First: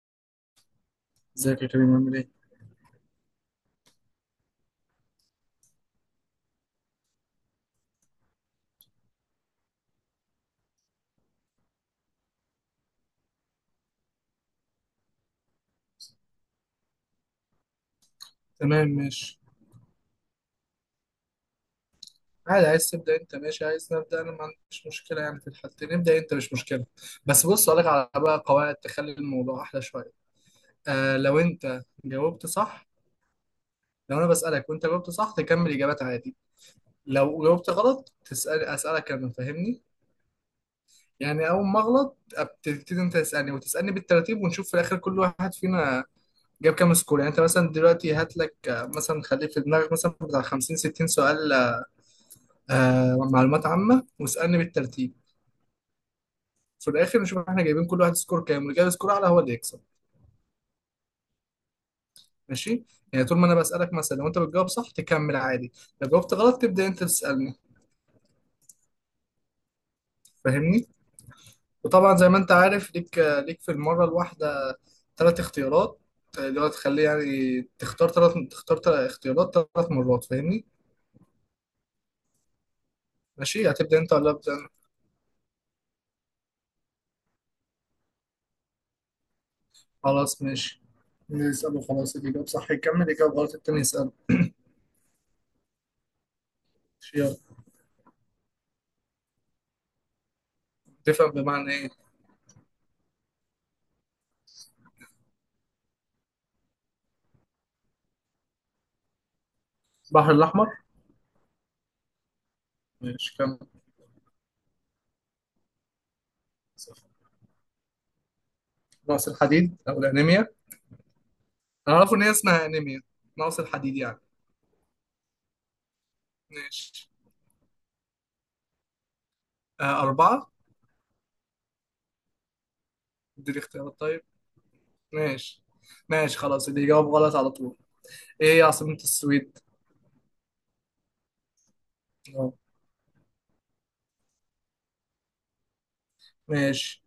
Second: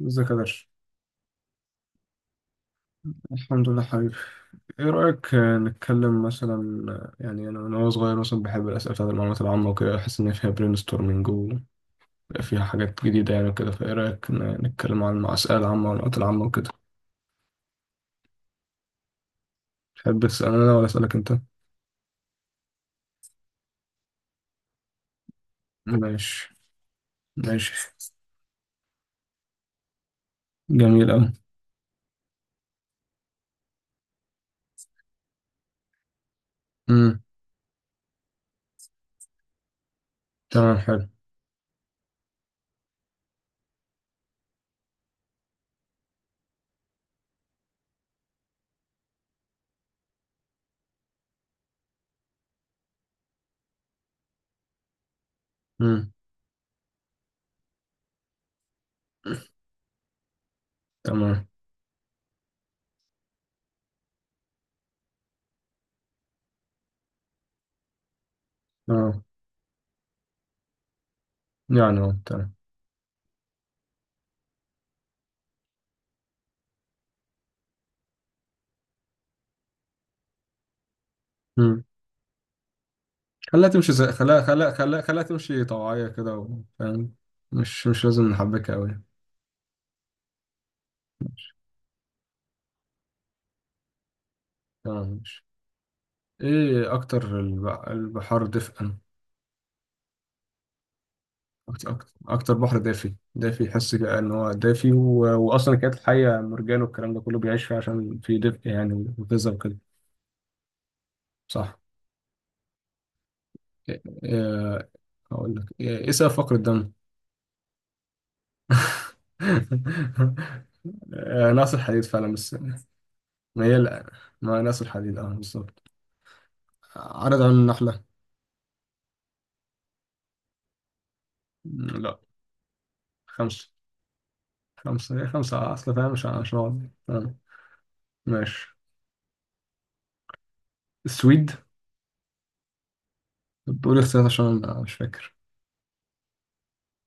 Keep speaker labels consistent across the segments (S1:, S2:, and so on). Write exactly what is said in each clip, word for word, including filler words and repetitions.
S1: ازيك يا درش؟
S2: ازيك يا كريم؟ عامل ايه؟
S1: الحمد لله حبيبي. ايه رأيك آه، نتكلم مثلا. آه، يعني انا من وانا صغير مثلا بحب الأسئلة بتاعت المعلومات العامة وكده احس ان فيها برين ستورمنج، وفيها حاجات جديدة يعني وكده فايه رأيك ن- نتكلم عن الأسئلة العامة والمعلومات العامة وكده.
S2: تمام ماشي.
S1: تحب تسأل انا ولا أسألك انت؟
S2: عادي، عايز تبدأ انت ماشي، عايز نبدأ انا ما عنديش مشكلة، يعني في الحالتين نبدأ انت مش
S1: ماشي.
S2: مشكلة. بس بص
S1: ماشي.
S2: اقول لك على بقى قواعد تخلي الموضوع احلى شوية.
S1: جميل
S2: آه
S1: أوي.
S2: لو انت جاوبت صح، لو انا بسألك وانت جاوبت صح تكمل اجابات عادي،
S1: امم
S2: لو جاوبت غلط تسأل اسألك انا، فاهمني؟
S1: تمام حلو.
S2: يعني اول ما اغلط بتبتدي انت تسألني وتسألني بالترتيب، ونشوف في الاخر كل واحد فينا جاب كام سكور. يعني انت مثلا دلوقتي هات لك آه، مثلا خليه في دماغك مثلا بتاع خمسين ستين سؤال، آه معلومات عامة واسألني بالترتيب.
S1: امم
S2: في الآخر نشوف احنا جايبين كل واحد سكور كام، واللي جايب سكور أعلى هو اللي يكسب.
S1: تمام.
S2: ماشي. يعني طول ما أنا بسألك، مثلا لو أنت بتجاوب صح تكمل عادي، لو جاوبت غلط تبدأ أنت تسألني،
S1: تمام.
S2: فاهمني.
S1: يعني
S2: وطبعا
S1: اه
S2: زي ما أنت
S1: تمام.
S2: عارف ليك ليك في المرة الواحدة ثلاث اختيارات، اللي هو تخليه يعني تختار ثلاث، تختار تلات اختيارات ثلاث مرات، فاهمني.
S1: امم خليها
S2: ماشي،
S1: تمشي
S2: هتبدأ
S1: زي
S2: أنت ولا
S1: خليها
S2: أبدأ أنا؟
S1: خليها خليها خليها تمشي طوعية كده و- فاهم. مش مش لازم نحبكها أوي.
S2: خلاص ماشي، نسأله خلاص، اللي جاوب صح يكمل، اللي جاوب غلط التاني يسأله.
S1: تمام ماشي. ايه
S2: ماشي، يلا.
S1: اكتر الب- البحار دفئا؟
S2: تفهم بمعنى
S1: اكتر
S2: إيه؟
S1: اكتر أكتر بحر دافي دافي يحس كده ان هو دافي و... واصلا كانت الحية مرجان والكلام ده كله بيعيش فيه عشان في دفء يعني وغذاء وكده.
S2: البحر الأحمر.
S1: صح.
S2: ماشي كمل.
S1: إيه... إيه... اقول لك ايه إيه سبب فقر الدم؟
S2: نقص الحديد او الانيميا.
S1: آه، ناقص
S2: انا
S1: الحديد
S2: اعرف ان هي
S1: فعلا بس.
S2: اسمها انيميا، نقص
S1: ما هي
S2: الحديد
S1: لا.
S2: يعني.
S1: ما ناقص الحديد اه بالظبط.
S2: ماشي.
S1: عدد عيون النحلة؟
S2: آه اربعه.
S1: م، لا.
S2: اديني
S1: خمسة.
S2: اختيارات طيب.
S1: خمسة إيه
S2: ماشي
S1: خمسة أصل فاهم مش
S2: ماشي، خلاص اللي
S1: عشان.
S2: يجاوب غلط على طول. ايه هي
S1: ماشي.
S2: عاصمة السويد؟
S1: السويد.
S2: اه.
S1: بقول اختيارات عشان أنا مش فاكر.
S2: ماشي.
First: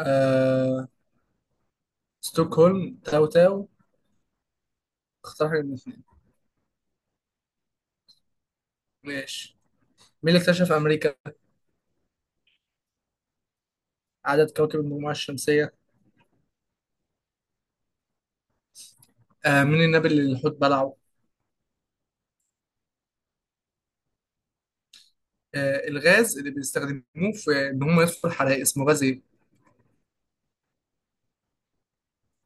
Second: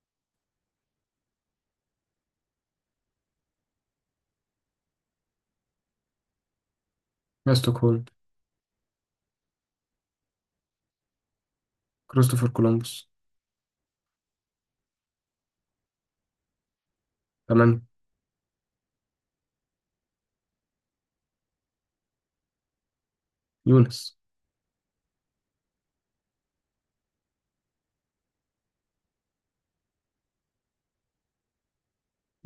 S2: آه... ستوكهولم، تاو تاو، اختار حاجة من الاثنين.
S1: ما ستوكهولم.
S2: ماشي. مين اللي اكتشف امريكا؟
S1: كريستوفر كولومبوس.
S2: عدد كواكب المجموعة الشمسية.
S1: تمام.
S2: آه... مين النبي اللي الحوت بلعه؟
S1: يونس.
S2: آه... الغاز اللي بيستخدموه في ان هم يطفوا الحرائق اسمه غاز ايه؟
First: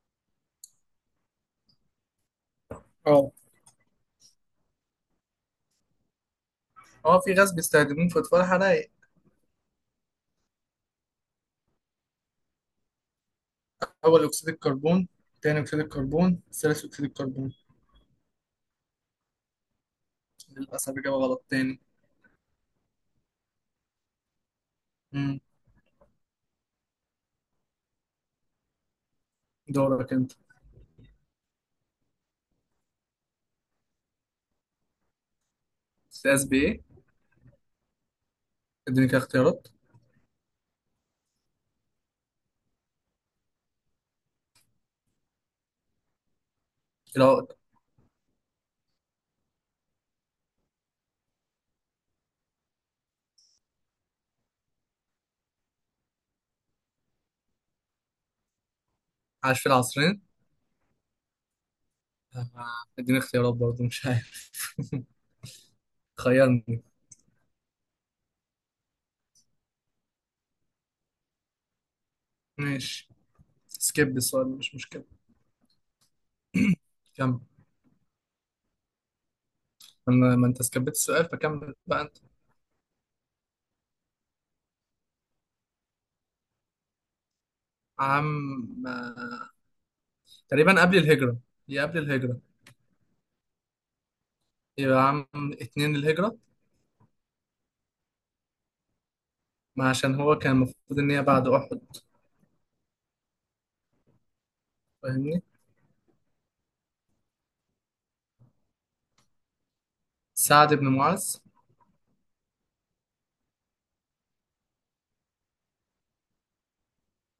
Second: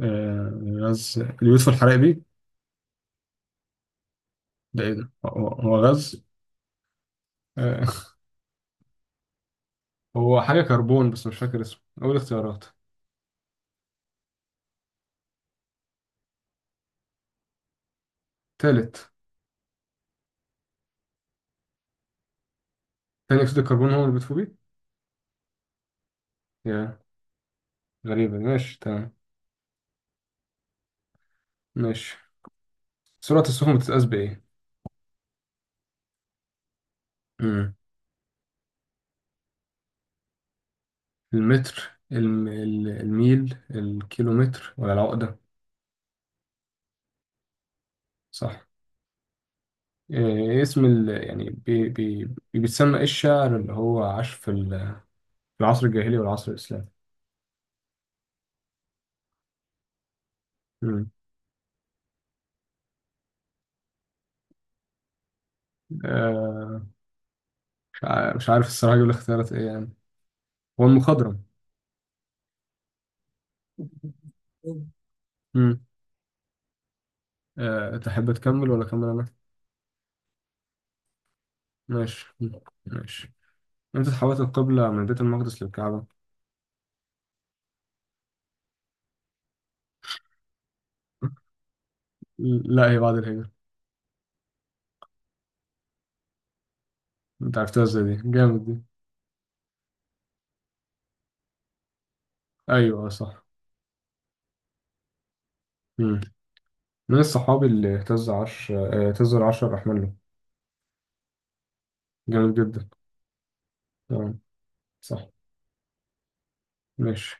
S1: آه. غاز اليوسف الحرائبي.
S2: اه.
S1: ده ايه ده هو هو غاز.
S2: اه في غاز
S1: آه.
S2: بيستخدموه في اطفاء الحرائق.
S1: هو حاجة كربون بس مش فاكر اسمه أول اختيارات.
S2: أول أكسيد الكربون، تاني أكسيد الكربون، ثالث أكسيد الكربون.
S1: تالت.
S2: للأسف إجابة غلط تاني.
S1: تاني أكسيد الكربون هو اللي بيطفو بيه.
S2: مم.
S1: يا. غريبة ماشي تمام.
S2: دورك أنت.
S1: ماشي. سرعة السفن بتتقاس بإيه؟
S2: استاذ بإيه؟
S1: مم.
S2: اديني كده اختيارات.
S1: المتر الم... ال- الميل الكيلومتر ولا العقدة؟
S2: العقد.
S1: صح. آه اسم ال... يعني بي... بي... بيتسمى إيه الشاعر اللي هو عاش في ال- في العصر الجاهلي والعصر الإسلامي؟
S2: عاش في العصرين. آه، اديني اختيارات برضه مش عارف. خيرني.
S1: آه، مش عارف مش عارف الصراحة أجيب الاختيارات إيه يعني. هو المخضرم.
S2: ماشي، سكيب السؤال مش مشكلة.
S1: مم.
S2: كمل.
S1: أه تحب تكمل ولا أكمل أنا؟
S2: ما ما انت سكبت السؤال فكمل بقى انت.
S1: ماشي مم. ماشي. إمتى اتحولت القبلة من بيت المقدس للكعبة؟
S2: عام، آه، تقريبا قبل الهجرة، هي قبل الهجرة.
S1: لا هي بعد الهجرة.
S2: يبقى عام اتنين الهجرة.
S1: أنت عرفتها إزاي دي؟ جامد دي.
S2: ما عشان هو كان المفروض ان هي بعد احد،
S1: أيوه آه، صح.
S2: فاهمني.
S1: مم. من الصحابي اللي اهتز عرش آه، اهتز العرش الرحمن له؟
S2: سعد بن معاذ.
S1: جامد جدا. تمام. صح. ماشي.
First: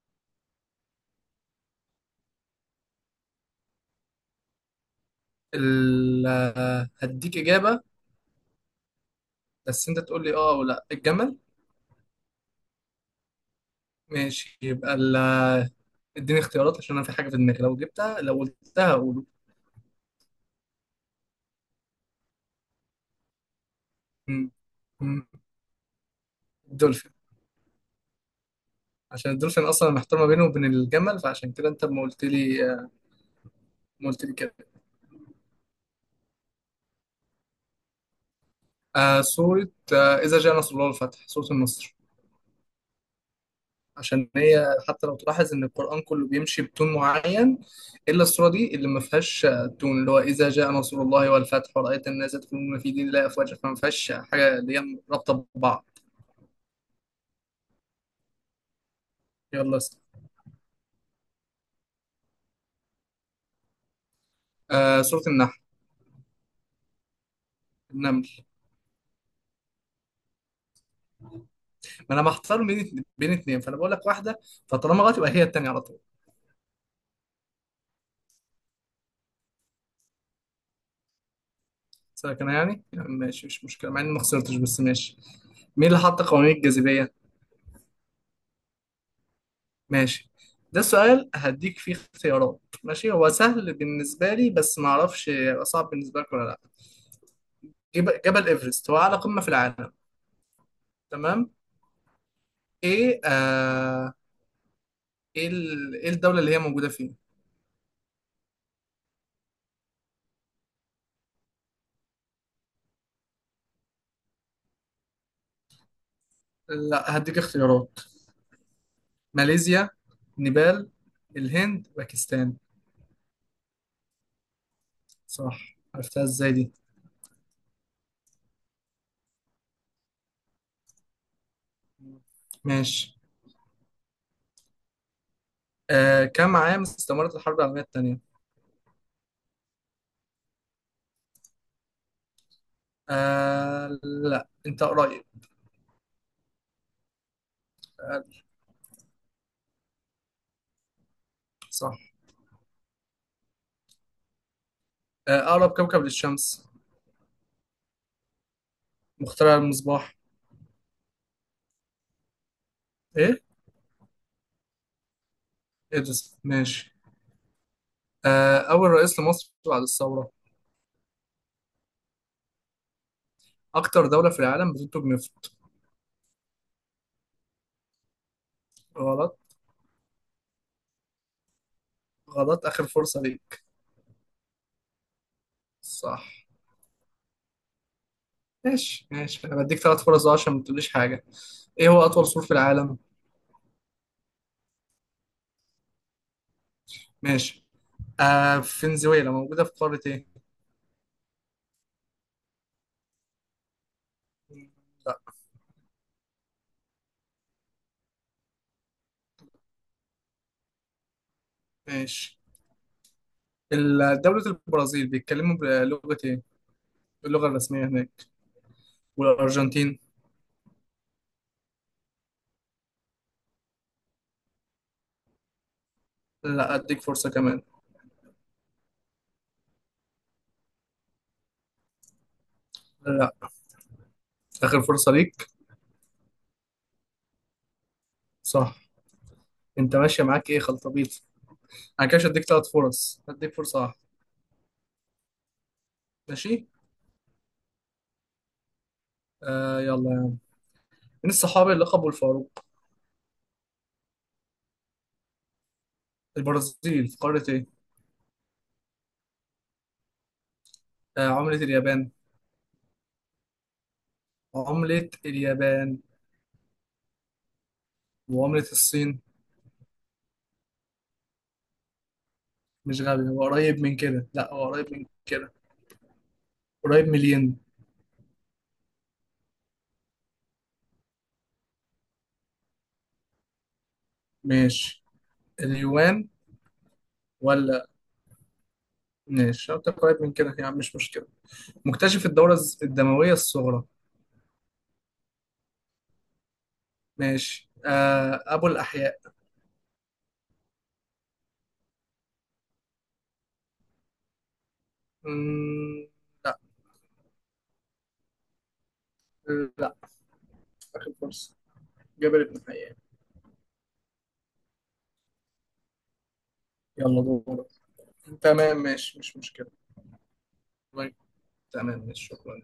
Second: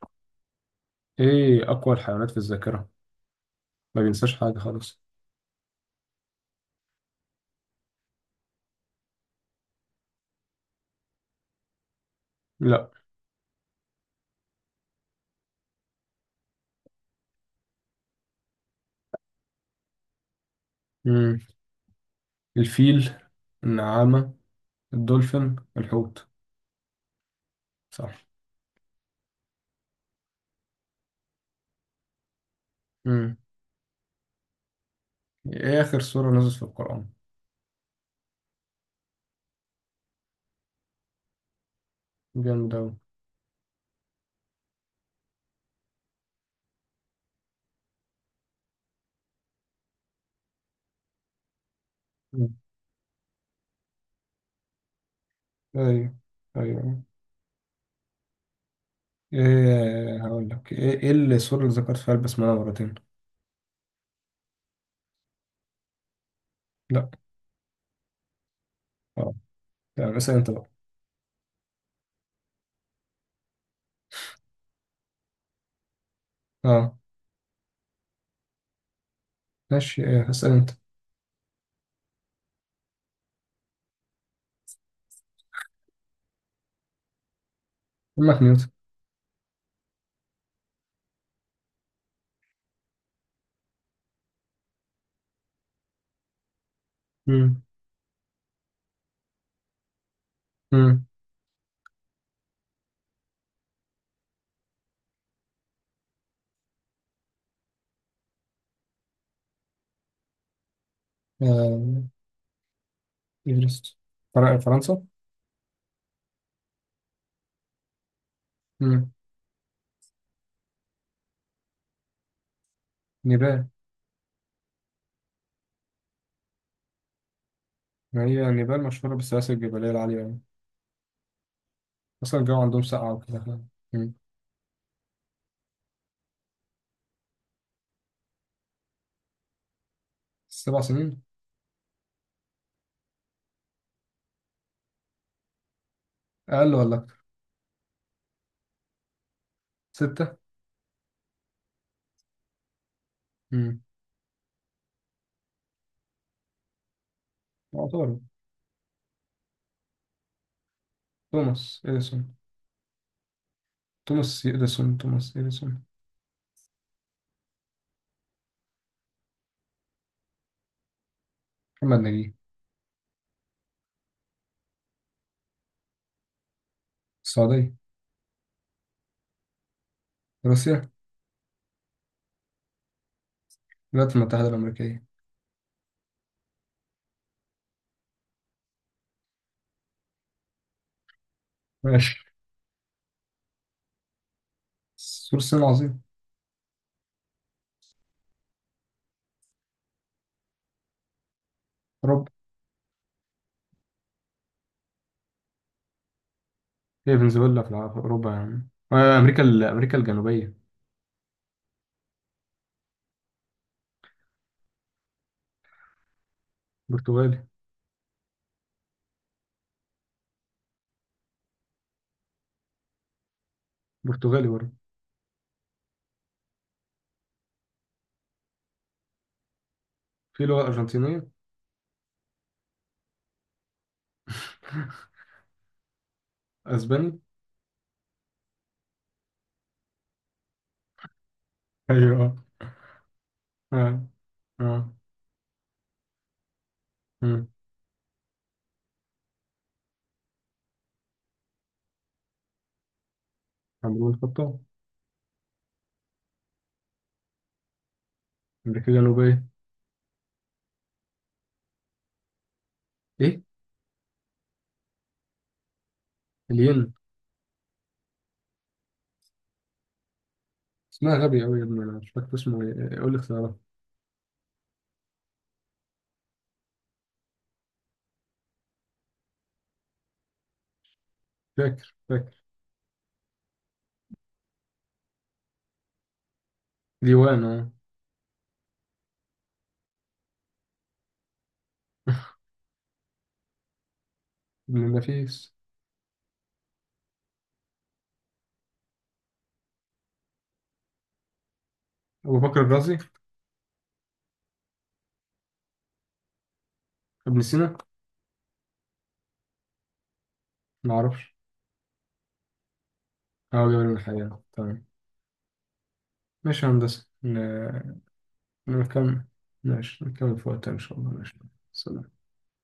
S1: إيه أقوى الحيوانات في الذاكرة؟ ما بينساش حاجة خالص.
S2: ال... هديك إجابة، بس أنت تقول لي آه أو لأ. الجمل.
S1: لا.
S2: ماشي، يبقى ال... اديني اختيارات عشان أنا في حاجة في دماغي لو جبتها، لو قلتها أقول.
S1: مم. الفيل. النعامة.
S2: م- م-
S1: الدولفين الحوت.
S2: الدولفين.
S1: صح.
S2: عشان الدولفين أصلا محتار ما بينه وبين الجمل، فعشان كده أنت ما قلت لي،
S1: امم
S2: ما قلت لي كده.
S1: ايه اخر سورة نزلت في القرآن؟
S2: آه سورة، آه إذا جاء نصر الله والفتح، سورة النصر.
S1: جامد اوي.
S2: عشان هي حتى لو تلاحظ ان القرآن كله بيمشي بتون معين، الا السورة دي اللي ما فيهاش تون، اللي هو اذا جاء نصر الله والفتح ورأيت الناس
S1: مم.
S2: يدخلون في دين الله افواجا، فما فيهاش حاجة اللي هي رابطة ببعض.
S1: ايوه. ايوه.
S2: يلا اسأل.
S1: ايه هقول لك ايه ايه السورة اللي ذكرت فيها البسملة مرتين؟
S2: آه سورة النحل.
S1: لا.
S2: النمل.
S1: اه. يعني اسأل انت بقى.
S2: ما انا محتار بين بين اتنين فانا بقول لك واحدة، فطالما غلط يبقى هي التانية على طول.
S1: اه. ماشي ايه اسأل انت.
S2: سلك انا يعني، يعني ماشي مش مشكلة مع اني ما خسرتش، بس ماشي. مين اللي حط قوانين الجاذبية؟
S1: امك نيوتن.
S2: ماشي. ده سؤال هديك فيه اختيارات، ماشي هو سهل بالنسبة لي بس ما اعرفش هيبقى صعب بالنسبة لك ولا لا.
S1: امم
S2: جب- جبل ايفرست هو اعلى قمة في العالم.
S1: امم
S2: تمام. ايه آه ايه ال- ايه الدولة اللي هي موجودة فيه؟
S1: آه، ايفرست. فر- فرنسا.
S2: لا هديك اختيارات.
S1: امم
S2: ماليزيا، نيبال، الهند، باكستان.
S1: نيبال.
S2: صح، عرفتها ازاي دي؟
S1: ما هي نيبال مشهورة بالسلاسل الجبلية العالية يعني. اصلا الجو عندهم ساقعة
S2: ماشي.
S1: وكده. امم
S2: آه كم عام استمرت الحرب العالمية التانية؟
S1: سبع سنين.
S2: آه لا انت قريب.
S1: اقل ولا اكتر؟
S2: آه.
S1: ستة.
S2: صح.
S1: امم
S2: آه اقرب كوكب للشمس.
S1: يعتبر.
S2: مخترع المصباح.
S1: توماس اديسون.
S2: ايه.
S1: توماس يديسون توماس يديسون.
S2: إدرس ماشي. آه، أول رئيس لمصر بعد الثورة.
S1: محمد نجيب.
S2: أكتر دولة في العالم بتنتج نفط.
S1: السعودية.
S2: غلط.
S1: روسيا.
S2: غلط آخر فرصة ليك.
S1: الولايات المتحدة الأمريكية.
S2: صح. ماشي ماشي، أنا بديك ثلاث فرص أهو عشان ما تقوليش حاجة. إيه هو
S1: ماشي.
S2: أطول سور في العالم؟
S1: سور الصين العظيم.
S2: ماشي. آه فنزويلا موجودة في قارة إيه؟
S1: أوروبا.
S2: لا.
S1: هي فنزويلا في الع- في أوروبا يعني آه، أمريكا ال- أمريكا الجنوبية.
S2: ماشي. ال- دولة البرازيل بيتكلموا بلغة إيه؟
S1: برتغالي.
S2: اللغة الرسمية هناك، والأرجنتين.
S1: برتغالي برضه.
S2: لا أديك فرصة كمان.
S1: في لغة أرجنتينية.
S2: لا. آخر فرصة ليك.
S1: أسباني.
S2: صح. أنت ماشية معاك إيه خلطبيط؟ انا كده
S1: أيوه
S2: هديك ثلاث فرص، هديك فرصة واحدة.
S1: آه. اه.
S2: ماشي.
S1: امم
S2: آه يلا يعني، مين الصحابي اللي لقبوا الفاروق؟
S1: عمرو الخطاب.
S2: البرازيل في قارة ايه؟
S1: امريكا الجنوبيه.
S2: آه عملة اليابان.
S1: ايه.
S2: عملة اليابان.
S1: الين.
S2: وعملة الصين.
S1: اسمها غبي قوي يا ابني انا مش فاكر اسمه ايه
S2: مش
S1: قول لي
S2: غبي، هو
S1: اختيارات.
S2: قريب من كده، لا هو قريب من كده، قريب من الين.
S1: فاكر فاكر.
S2: ماشي. اليوان.
S1: ديوان اه.
S2: ولا. ماشي، لو أنت قريب من كده يعني مش مشكلة. مكتشف الدورة الز- الدموية الصغرى.
S1: ابن النفيس.
S2: ماشي. آه أبو الأحياء.
S1: ابو بكر الرازي.
S2: مم، لا.
S1: ابن سينا.
S2: لا.
S1: ما
S2: آخر
S1: اعرفش.
S2: فرصة. جابر بن حيان.
S1: اه جمال من الحياة تمام. ماشي يا هندسة
S2: يلا دور.
S1: ن-
S2: تمام ماشي
S1: نكمل.
S2: مش مشكلة.
S1: ماشي نكمل في وقتها ان شاء الله
S2: طيب،
S1: ماشي.
S2: تمام
S1: سلام.
S2: ماشي شكرا.